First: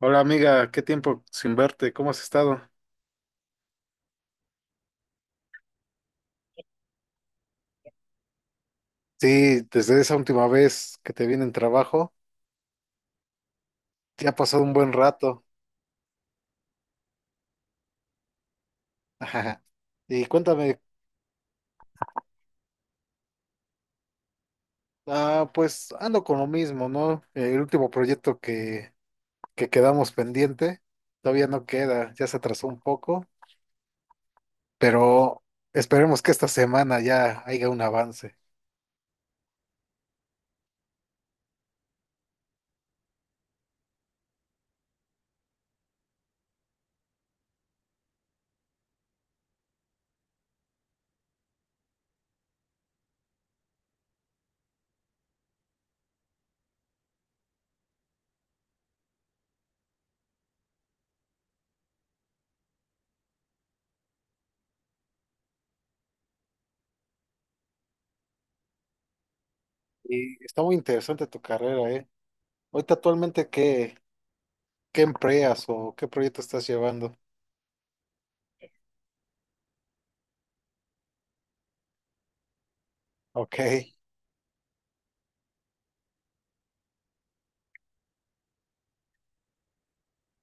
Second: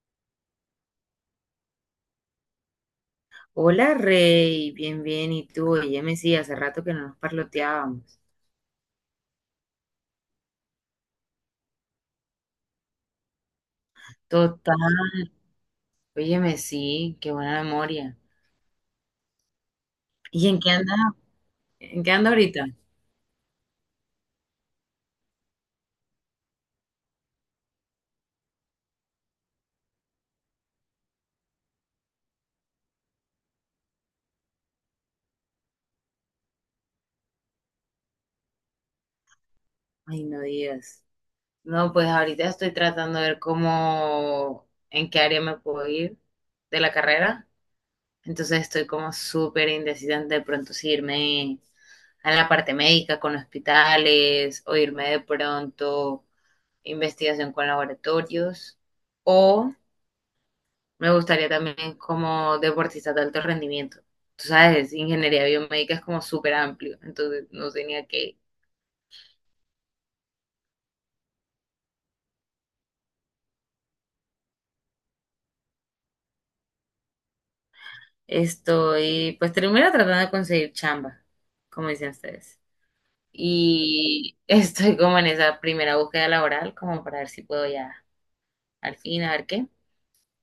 Hola amiga, qué tiempo sin verte, ¿cómo has estado? Hola Rey, bien, bien, ¿y tú? Óyeme, sí, hace rato que no nos parloteábamos. Sí, desde esa última vez que te vine en trabajo, ya ha pasado un buen Total, rato. óyeme, sí, qué buena memoria. Y ¿Y en qué cuéntame, anda? ¿En qué anda ahorita? ah, pues ando con lo mismo, ¿no? El último proyecto que quedamos pendiente todavía no queda, ya se atrasó un poco, pero esperemos que esta semana ya haya un avance. Ay, no digas. No, pues ahorita estoy tratando de ver cómo, en qué área me puedo ir de la carrera. Entonces estoy como súper indecisa de pronto si irme a la parte médica con hospitales o irme de pronto a investigación con laboratorios o me gustaría también como deportista de alto rendimiento. Tú sabes, ingeniería biomédica es como súper amplio, entonces no tenía que ir. Y está muy interesante tu carrera, ¿eh? Ahorita actualmente, ¿qué, qué empleas o qué proyecto estás llevando? Estoy, pues primero tratando de conseguir chamba, como dicen ustedes. Ok. Y estoy como en esa primera búsqueda laboral, como para ver si puedo ya al fin, a ver qué.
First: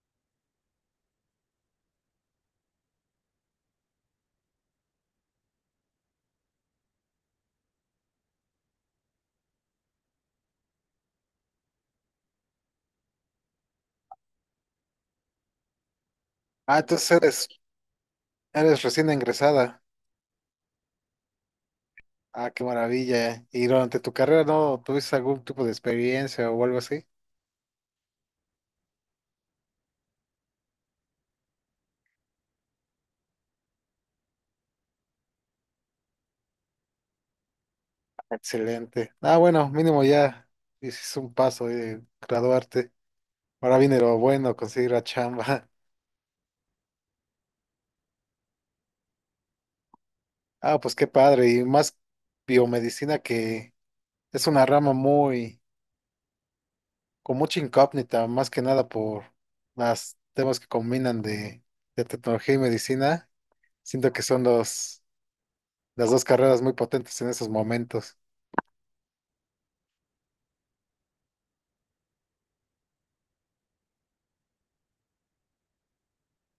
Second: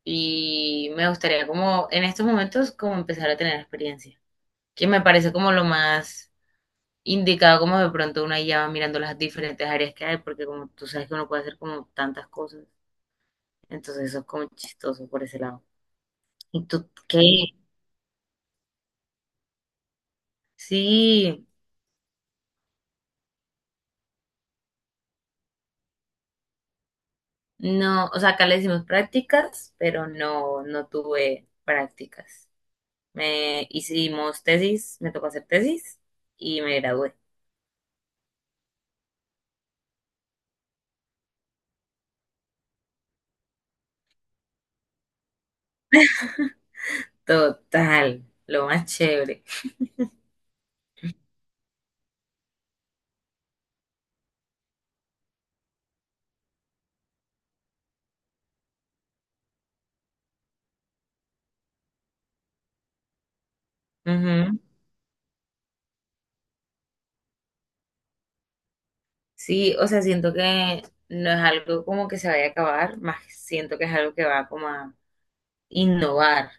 Y me gustaría como en estos momentos como empezar a tener experiencia, que me parece como lo más indicado, como de pronto una guía, va mirando las diferentes áreas que hay, porque como tú sabes que uno puede hacer como tantas cosas, entonces eso es como chistoso por ese lado. ¿Y Ah, tú entonces qué? eres recién ingresada. Sí, Ah, qué maravilla. ¿Y durante tu carrera no tuviste algún tipo de experiencia o algo así? no, o sea, acá le decimos prácticas, pero no, no tuve prácticas. Me hicimos tesis, me tocó hacer tesis y me gradué. Excelente. Ah, bueno, mínimo ya hiciste un paso de graduarte. Ahora viene lo bueno, conseguir la chamba. Total, lo más chévere. Ah, pues qué padre. Y más biomedicina que es una rama muy, con mucha incógnita, más que nada por las temas que combinan de tecnología y medicina. Siento que son Ujú. Las dos carreras muy potentes en esos momentos. Sí, o sea, siento que no es algo como que se vaya a acabar, más siento que es algo que va como a innovar,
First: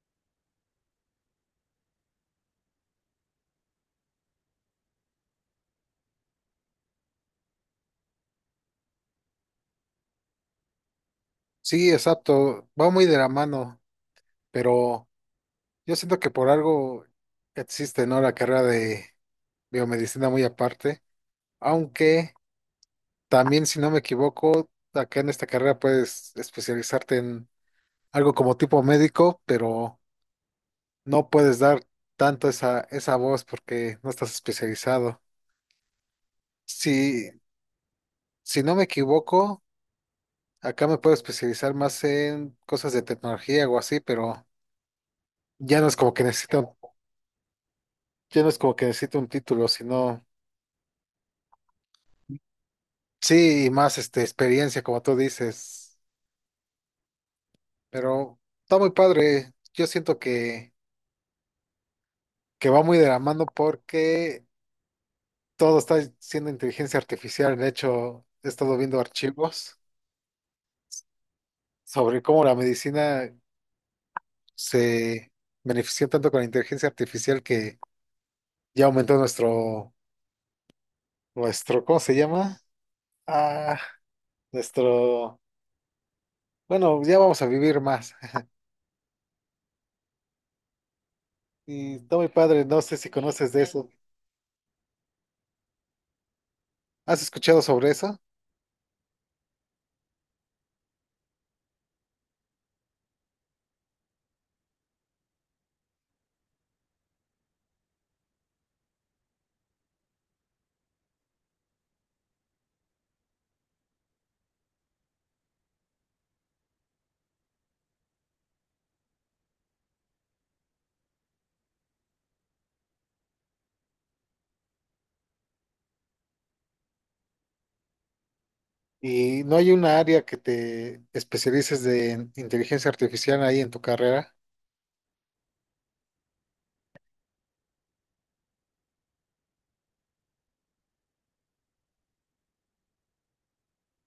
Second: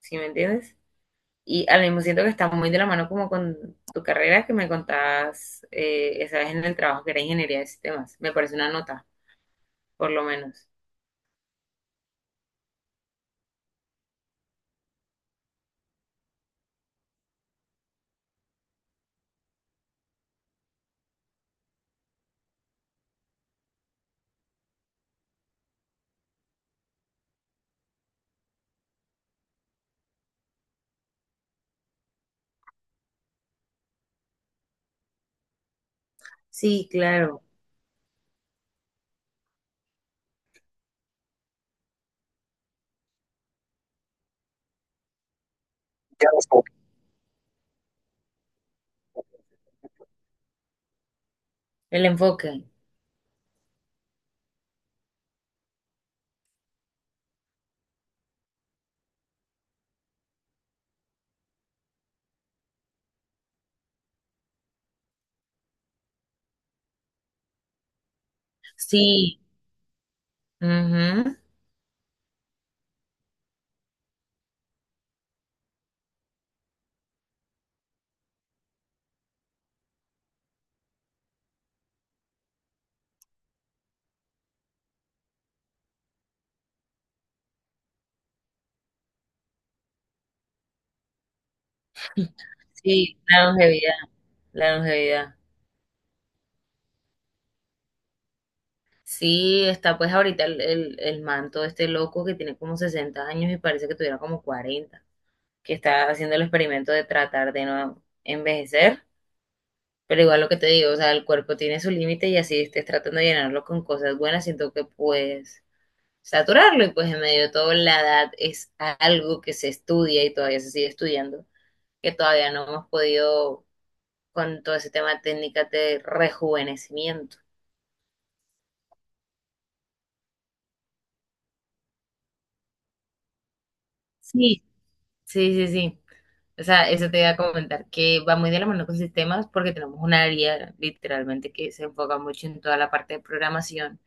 ¿sí me entiendes? Y al mismo siento que está muy de la mano como con tu carrera que me contabas, esa vez en el trabajo, que era ingeniería de sistemas. Me parece una nota, por lo menos. Sí, exacto, va muy de la mano, pero yo siento que por algo existe, ¿no? La carrera de biomedicina muy aparte, aunque también, si no me equivoco, acá en esta carrera puedes especializarte en algo como tipo médico, pero no puedes dar tanto esa voz porque no estás especializado. Sí, Si, claro, si no me equivoco, acá me puedo especializar más en cosas de tecnología o así, pero ya no es como que necesito. Yo no es como que necesito un título, sino el enfoque. sí, y más este experiencia, como tú dices. Pero está muy padre. Yo siento que va muy de la mano porque todo está siendo inteligencia artificial. De hecho, he estado viendo Sí, archivos ujú. sobre cómo la medicina se benefició tanto con la inteligencia artificial que ya aumentó nuestro, ¿cómo se llama? Ah, nuestro, bueno, ya vamos a vivir más. Y está muy padre, no sé si Sí, la conoces de eso. longevidad, la longevidad. ¿Has escuchado sobre eso? Sí, está pues ahorita el man todo este loco que tiene como 60 años y parece que tuviera como 40, que está haciendo el experimento de tratar de no envejecer. Pero igual lo que te digo, o sea, el cuerpo tiene su límite, y así estés tratando de llenarlo con cosas buenas, siento que puedes saturarlo, y pues en medio de todo la edad es algo que se estudia y todavía se sigue estudiando, que todavía no hemos podido con todo ese tema de técnicas de rejuvenecimiento. ¿Y no hay una área que te especialices de en inteligencia artificial ahí en tu carrera? Sí, sí, sí, sí. O sea, eso te iba a comentar, que va muy de la mano con sistemas, porque tenemos un área literalmente que se enfoca mucho en toda la parte de programación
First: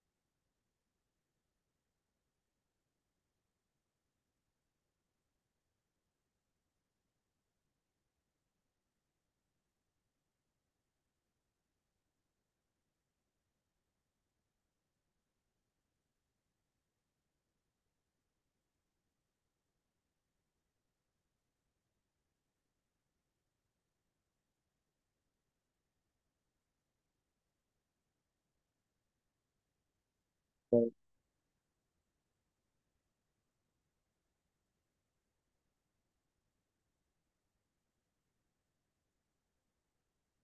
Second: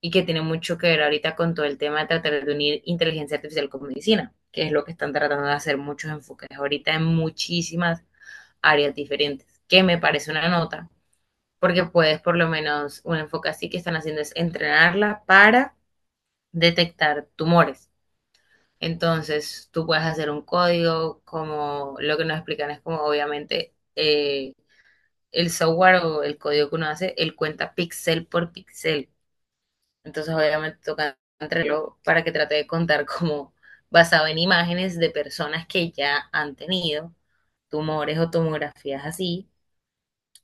y que tiene mucho que ver ahorita con todo el tema de tratar de unir inteligencia artificial con medicina, que es lo que están tratando de hacer muchos enfoques ahorita en muchísimas áreas diferentes, que me parece una nota, porque puedes, por lo menos un enfoque así que están haciendo es entrenarla para detectar tumores. Entonces, tú puedes hacer un código. Como lo que nos explican es como, obviamente, el software o el código que uno hace, él cuenta píxel por píxel. Entonces, obviamente, toca entregarlo para que trate de contar como basado en imágenes de personas que ya han tenido tumores o tomografías así.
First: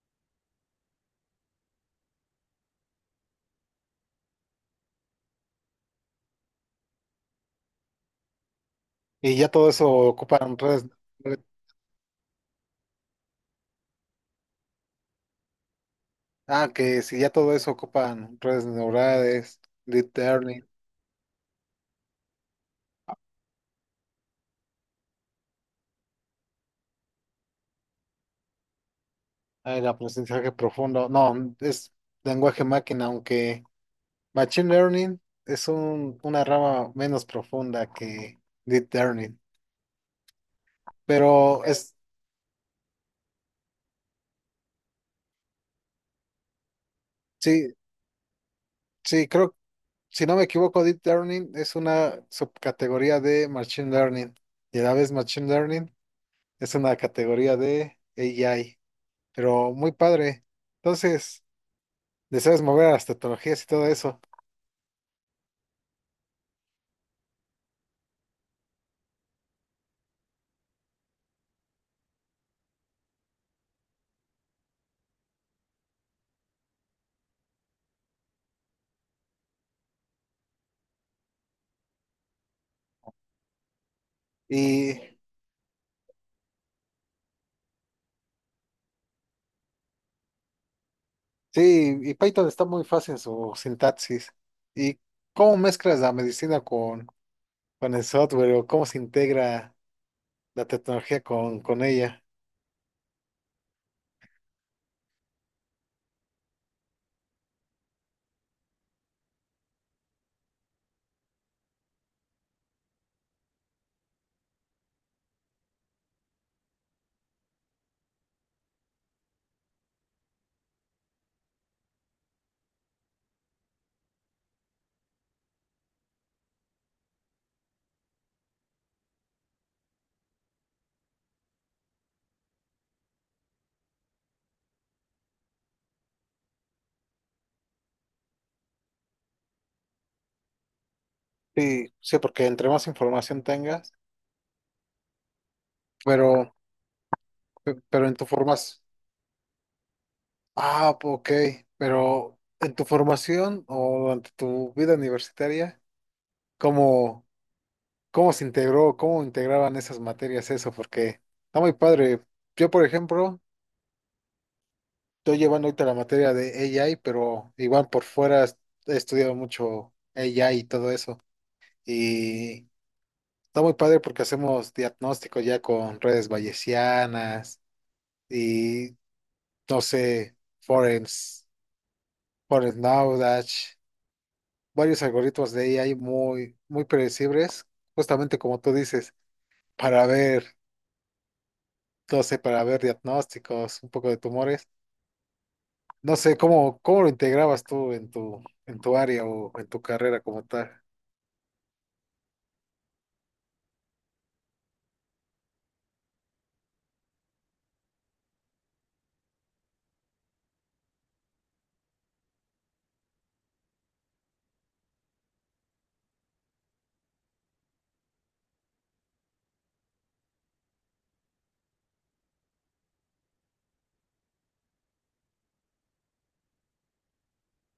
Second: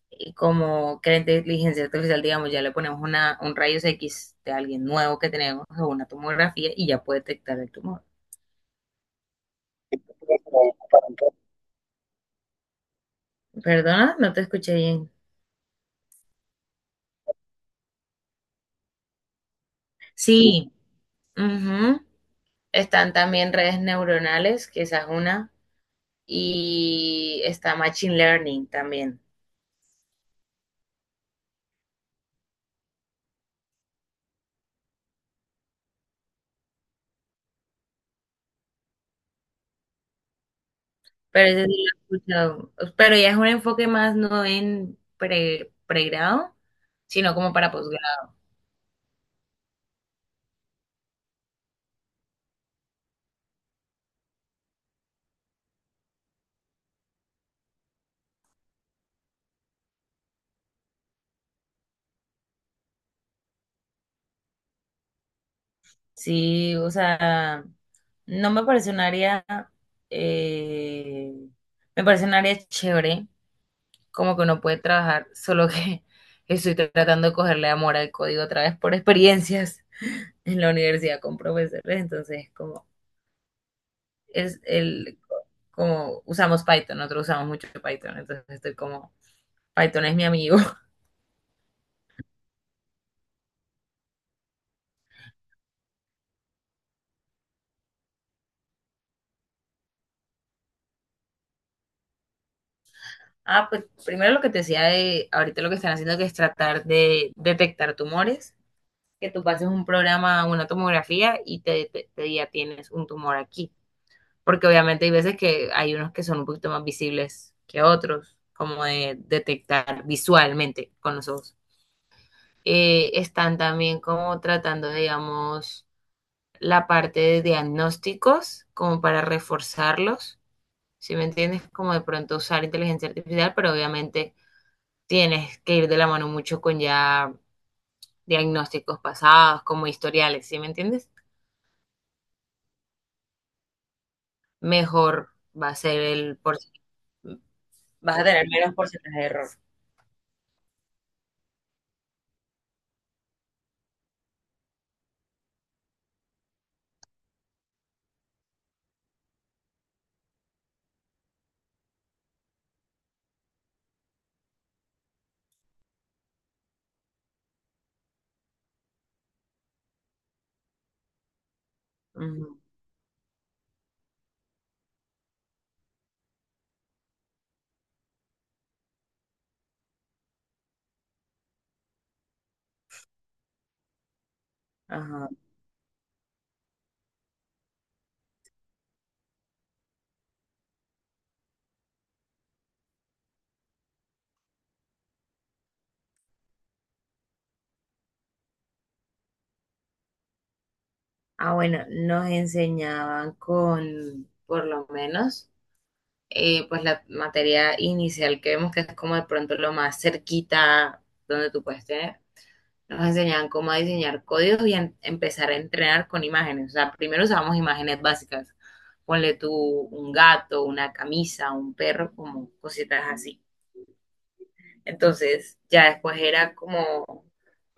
Y como que la inteligencia artificial, digamos, ya le ponemos una, un rayos X de alguien nuevo que tenemos, o una tomografía, y ya puede detectar el tumor. Y ya todo eso ocupan redes. Perdona, no te escuché bien. Ah, que si ya todo eso ocupan redes neurales, deep learning, Sí, ujú. Están también redes neuronales, que esa es una, y está Machine Learning también. ah, el aprendizaje profundo. No, es lenguaje máquina, aunque machine learning es una rama menos profunda que deep learning. Pero Pero ese sí es, lo he escuchado. Pero ya es un enfoque más no en pregrado, sino como para sí, posgrado. sí, creo. Si no me equivoco, Deep Learning es una subcategoría de Machine Learning y a la vez Machine Learning es una categoría de AI, pero muy padre. Entonces, deseas mover a las tecnologías y todo eso. Sí, o sea, no me parece un área, eh, me parece un área chévere, como que uno puede trabajar, solo que estoy tratando de cogerle amor al código otra vez por experiencias en la universidad con profesores, entonces como es Y el, como usamos Python, nosotros usamos mucho Python, entonces estoy como, Python es mi amigo. sí, y Python está muy fácil en su sintaxis. ¿Y cómo mezclas la medicina con el software o cómo se integra la tecnología con ella? Ah, pues primero lo que te decía de ahorita, lo que están haciendo, que es tratar de detectar tumores, que tú pases un programa, una tomografía, y te, te diga: tienes un tumor aquí. Porque obviamente hay veces que hay unos que son un poquito más visibles que otros, como de detectar visualmente con los ojos. Están también como tratando, digamos, la parte de diagnósticos, como para reforzarlos, si me entiendes? Como de pronto usar inteligencia artificial, pero obviamente tienes que ir de la mano mucho con ya diagnósticos pasados, como historiales, ¿sí me entiendes? Sí, sí, porque entre más información tengas, Mejor va a ser el pero, por si, pero en vas a tu tener menos formación. porcentaje de error. Ah, ok, ok. Pero en tu formación o durante tu vida universitaria, ¿cómo, cómo se integró, cómo integraban esas materias eso? Porque está muy padre. Yo, por ejemplo, estoy llevando ahorita la materia de AI, pero igual por fuera he estudiado mucho AI y todo eso. Ujú. Y está muy padre porque hacemos diagnóstico ya con redes bayesianas y, no sé, Forens Knowledge. Varios Ajá. algoritmos de AI muy, muy predecibles, justamente como tú dices, para ver, no sé, para ver diagnósticos, un poco de tumores. No sé, ¿cómo, cómo lo integrabas tú en tu área o en tu carrera como tal? Ah, bueno, nos enseñaban con, por lo menos, pues la materia inicial que vemos, que es como de pronto lo más cerquita donde tú puedes tener. Nos enseñaban cómo diseñar códigos y empezar a entrenar con imágenes. O sea, primero usábamos imágenes básicas. Ponle tú un gato, una camisa, un perro, como cositas así. Entonces, ya después era como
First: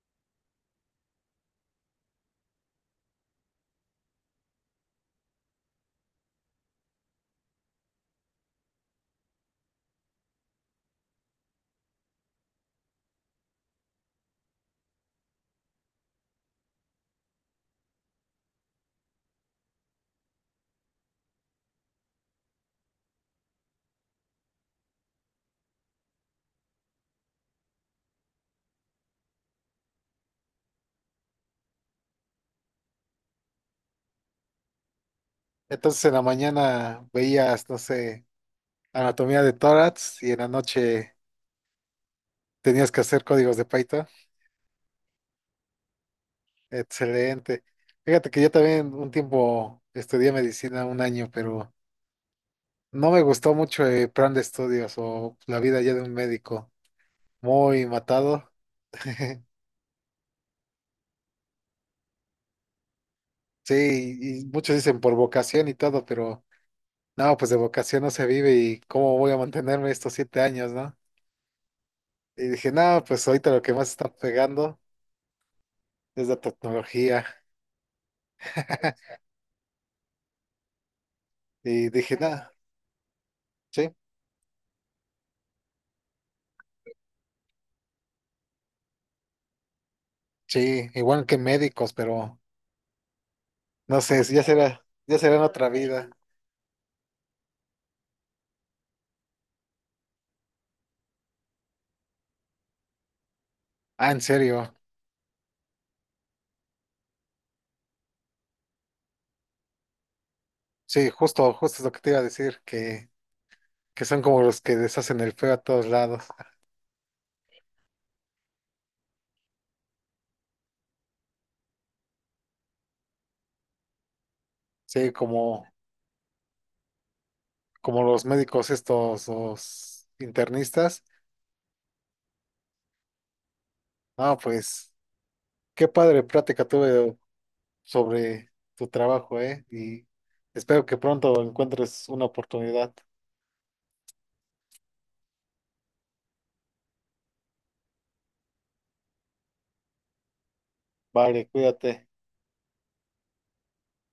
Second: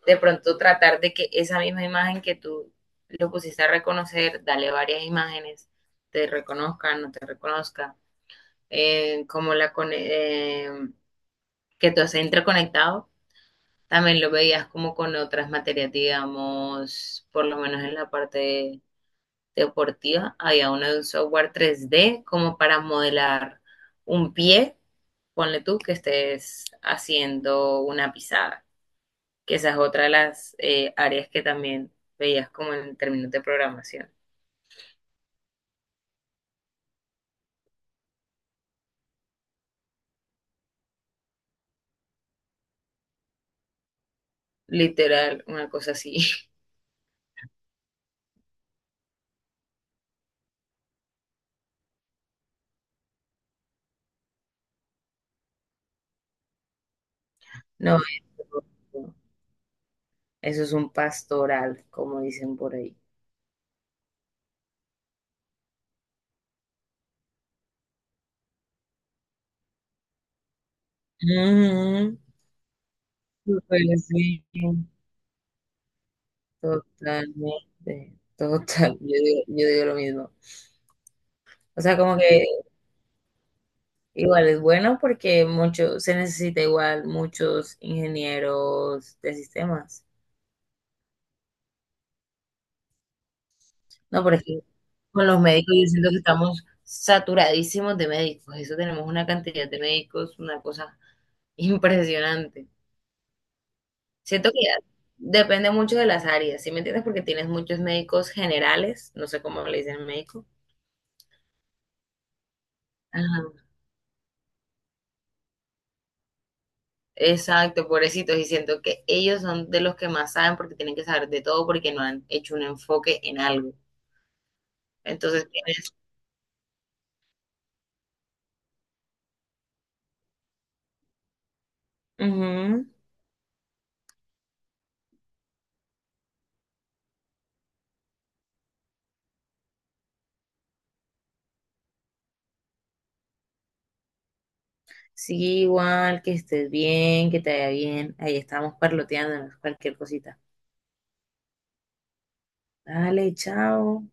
de pronto tratar de que esa misma imagen que tú lo pusiste a reconocer, dale varias imágenes, te reconozca, no te reconozca, eh, como la, cone- eh, que todo esté interconectado. También lo veías como con otras materias, digamos, por lo menos en la parte deportiva, había uno de un software 3D como para modelar un pie, ponle tú que estés haciendo una pisada, que esa es otra de las, áreas que también veías como en términos de programación. Entonces en la mañana veías, no sé, anatomía de tórax y en la noche tenías que hacer códigos de Python. Literal, una cosa así. Excelente. Fíjate que yo también un tiempo estudié medicina un año, pero no me gustó mucho el plan de estudios o la vida ya de un médico. Muy No, matado. eso, eso es un pastoral, como dicen por ahí. Sí, y muchos dicen por vocación y todo, pero no, pues de vocación no se vive y cómo voy a mantenerme estos 7 años, ¿no? Ujú, Y dije, no, pues ahorita lo que súper, más está sí. pegando es la tecnología. Totalmente, total, yo digo, yo digo lo mismo. O Y sea, dije, como no, que sí, igual es bueno porque se necesita igual muchos ingenieros de sistemas. sí, igual que médicos, pero no sé, No, por ejemplo, ya con será los en otra médicos yo siento vida. que estamos saturadísimos de médicos. Eso, tenemos una cantidad de médicos, una cosa impresionante. Ah, en Siento que serio, ya depende mucho de las áreas, ¿sí me entiendes? Porque tienes muchos médicos generales, no sé cómo le dicen médico. sí, justo, justo es lo que te iba a decir, que, Ajá. que son como los que deshacen el feo a todos lados. Exacto, pobrecitos, y siento que ellos son de los que más saben porque tienen que saber de todo porque no han hecho un enfoque en algo. Sí, Entonces como, tienes, como los médicos estos, los internistas. ujú. Ah, pues qué padre plática tuve sobre tu trabajo, ¿eh? Y espero que pronto encuentres una oportunidad. Sí, igual, que estés bien, que te vaya bien. Ahí estamos parloteando cualquier cosita. Vale, cuídate. Dale, chao.